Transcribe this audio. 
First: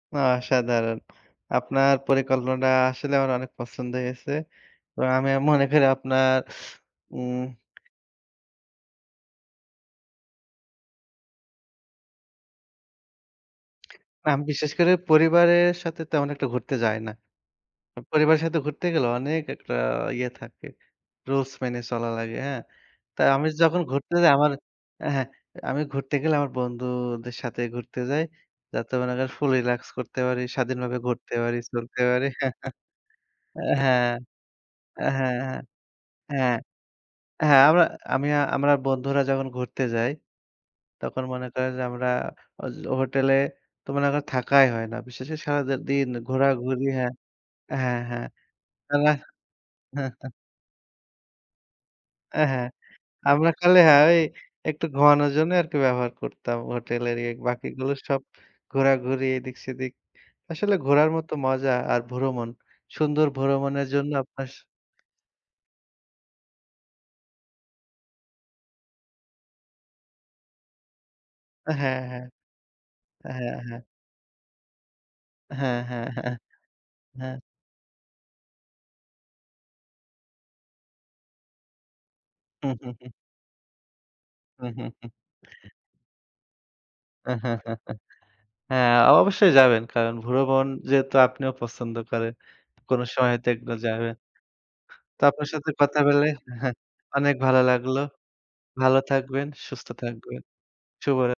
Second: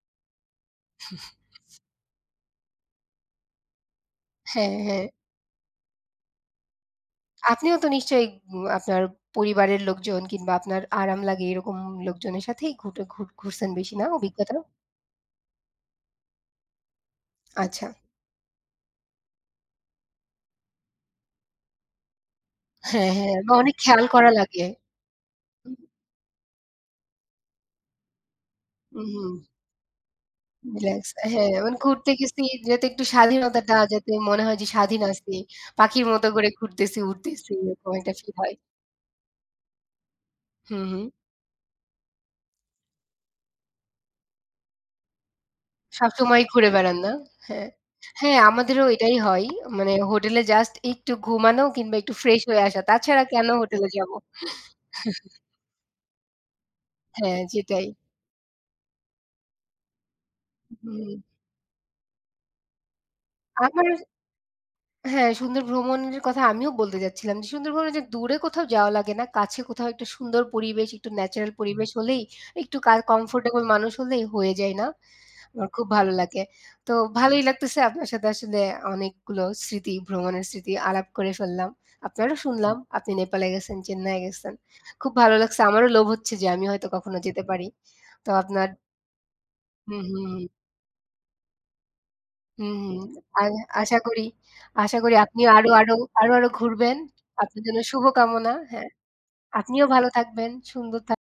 আ অসাধারণ! আপনার পরিকল্পনাটা আসলে আমার অনেক পছন্দ হয়েছে। হ্যাঁ, হ্যাঁ। এবং আমি আ মনে করি আপনার, উম আপনিও তো নিশ্চয়ই উম আপনার পরিবারের লোকজন কিংবা আপনার আরাম লাগে এরকম লোকজনের সাথেই ঘুটে ঘুর ঘুরছেন বেশি, না? না আমি অভিজ্ঞতা? বিশেষ করে পরিবারের সাথে তেমন একটা ঘুরতে যাই না। আচ্ছা। উ পরিবারের সাথে ঘুরতে গেলে অনেক একটা ইয়ে থাকে। rules মেনে চলা লাগে, হ্যাঁ? হ্যাঁ, তাই হ্যাঁ। আমি এবং অনেক যখন খেয়াল ঘুরতে করা যাই আমার লাগে। হ্যাঁ, হু। আমি ঘুরতে গেলে আমার বন্ধুদের সাথে ঘুরতে যাই। যাতে উ মনে হু। করেন ফুল relax করতে পারি, স্বাধীনভাবে রিলাক্স ঘুরতে হ্যাঁ। পারি, অ্যা মানে চলতে ঘুরতে পারি। গেছি, যেহেতু একটু স্বাধীনতাটা হ্যাঁ, হ্যাঁ, যাতে মনে হয় যে স্বাধীন হ্যাঁ, আছি। পাখির মতো করে হ্যাঁ। ঘুরতেছি, উড়তেছি, হ্যাঁ, আমরা এরকম একটা আমি feel হয়। আমরা বন্ধুরা যখন ঘুরতে যাই, হু, হু। তখন মনে করেন যে আমরা ওয হোটেলে তো মনে করেন থাকাই হয় না। বিশেষে সারাটাদিন সবসময়ই ঘুরে ঘোরাঘুরি বেড়ান না? হ্যাঁ। হ্যাঁ। হ্যাঁ, হ্যাঁ। হ্যাঁ, আমাদেরও আর রা এটাই হয়। মানে হোটেলে জাস্ট একটু ঘুমানো কিংবা একটু fresh অ্যা হয়ে হ্যাঁ। আসা। তাছাড়া কেন আমরা খালি হোটেলে হ্যাঁ, যাব? ওই একটু ঘুমানোর জন্য আর কি ব্যবহার করতাম হোটেলের ইয়া। হ্যাঁ, যেটাই। বাকিগুলো সব ঘোরাঘুরি, এদিক-সেদিক। আসলে ঘোরার হুম। মতো মজা আর ভ্রমণ। সুন্দর আমার ভ্রমণের জন্য আপনার হ্যাঁ, সুন্দর ভ্রমণের কথা আমিও বলতে যাচ্ছিলাম। যে সুন্দর ভ্রমণে যে দূরে কোথাও যাওয়া লাগে না। কাছে কোথাও একটা সুন্দর পরিবেশ, একটু natural অ্যা পরিবেশ হ্যাঁ, হলেই, হ্যাঁ। একটু কাই হ্যাঁ, comfortable হ্যাঁ। মানুষ হলেই হয়ে যায় না? আমার হ্যাঁ, খুব হ্যাঁ, ভালো হ্যাঁ, লাগে। তো হ্যাঁ। ভালোই লাগতেছে আপনার সাথে আসলে অনেকগুলো স্মৃতি, ভ্রমণের স্মৃতি আলাপ করে ফেললাম। আপনারও শুনলাম আপনি নেপালে গেছেন, চেন্নাইয়ে গেছেন। খুব ভালো লাগছে। আমারও লোভ হচ্ছে যে আমি হয়তো কখনো যেতে পারি। তো আপনার হ্যাঁ, অবশ্যই যাবেন। হুম, কারণ হুম। ভ্রমণ যেহেতু আপনিও পছন্দ করেন, হুম, হুম। কোন সময়তে আর একটু আশা যাবেন। করি আশা করি তো আপনার আপনিও আরো সাথে আরো, কথা বলে আরো আরো ঘুরবেন। অনেক আপনার ভালো জন্য লাগলো। শুভকামনা, হ্যাঁ। ভালো থাকবেন, আপনিও সুস্থ ভালো থাকবেন। থাকবেন, সুন্দর থাক শুভরা